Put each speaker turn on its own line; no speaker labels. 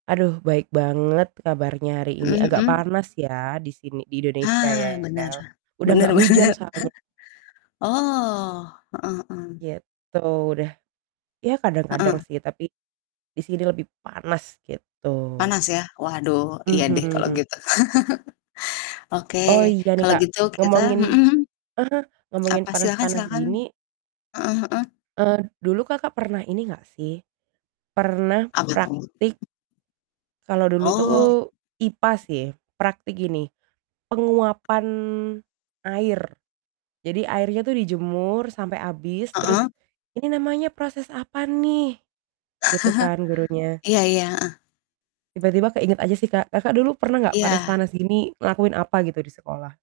Aduh baik banget kabarnya hari ini,
Mhm
agak
mhm.
panas ya di sini di Indonesia ya,
Ah, bener
udah
bener
gak hujan
banget,
soalnya.
oh, heeh heeh.
Gitu, udah ya kadang-kadang
Heeh.
sih tapi di sini lebih panas gitu
Panas ya? Waduh iya deh kalau
Mhm.
gitu. Oke
Oh iya nih,
kalau
Kak,
gitu kita
ngomongin
mhm,
ah hah, ngomongin
apa silahkan
panas-panas
silahkan,
gini.
heeh heeh.
Eee, dulu, Kakak, pernah ini enggak sih pernah
Apa tuh?
praktik kalau dulu tuh
Oh.
IPA sih, praktik gini penguapan air. Jadi airnya tuh dijemur sampai habis terus,
Heeh.
"Ini namanya proses apa nih?" Gitu kan gurunya.
Iya iya, heeh.
Tiba-tiba keinget aja sih, Kak, Kakak, dulu pernah nggak
Iya.
panas-panas gini ngelakuin apa gitu di sekolah?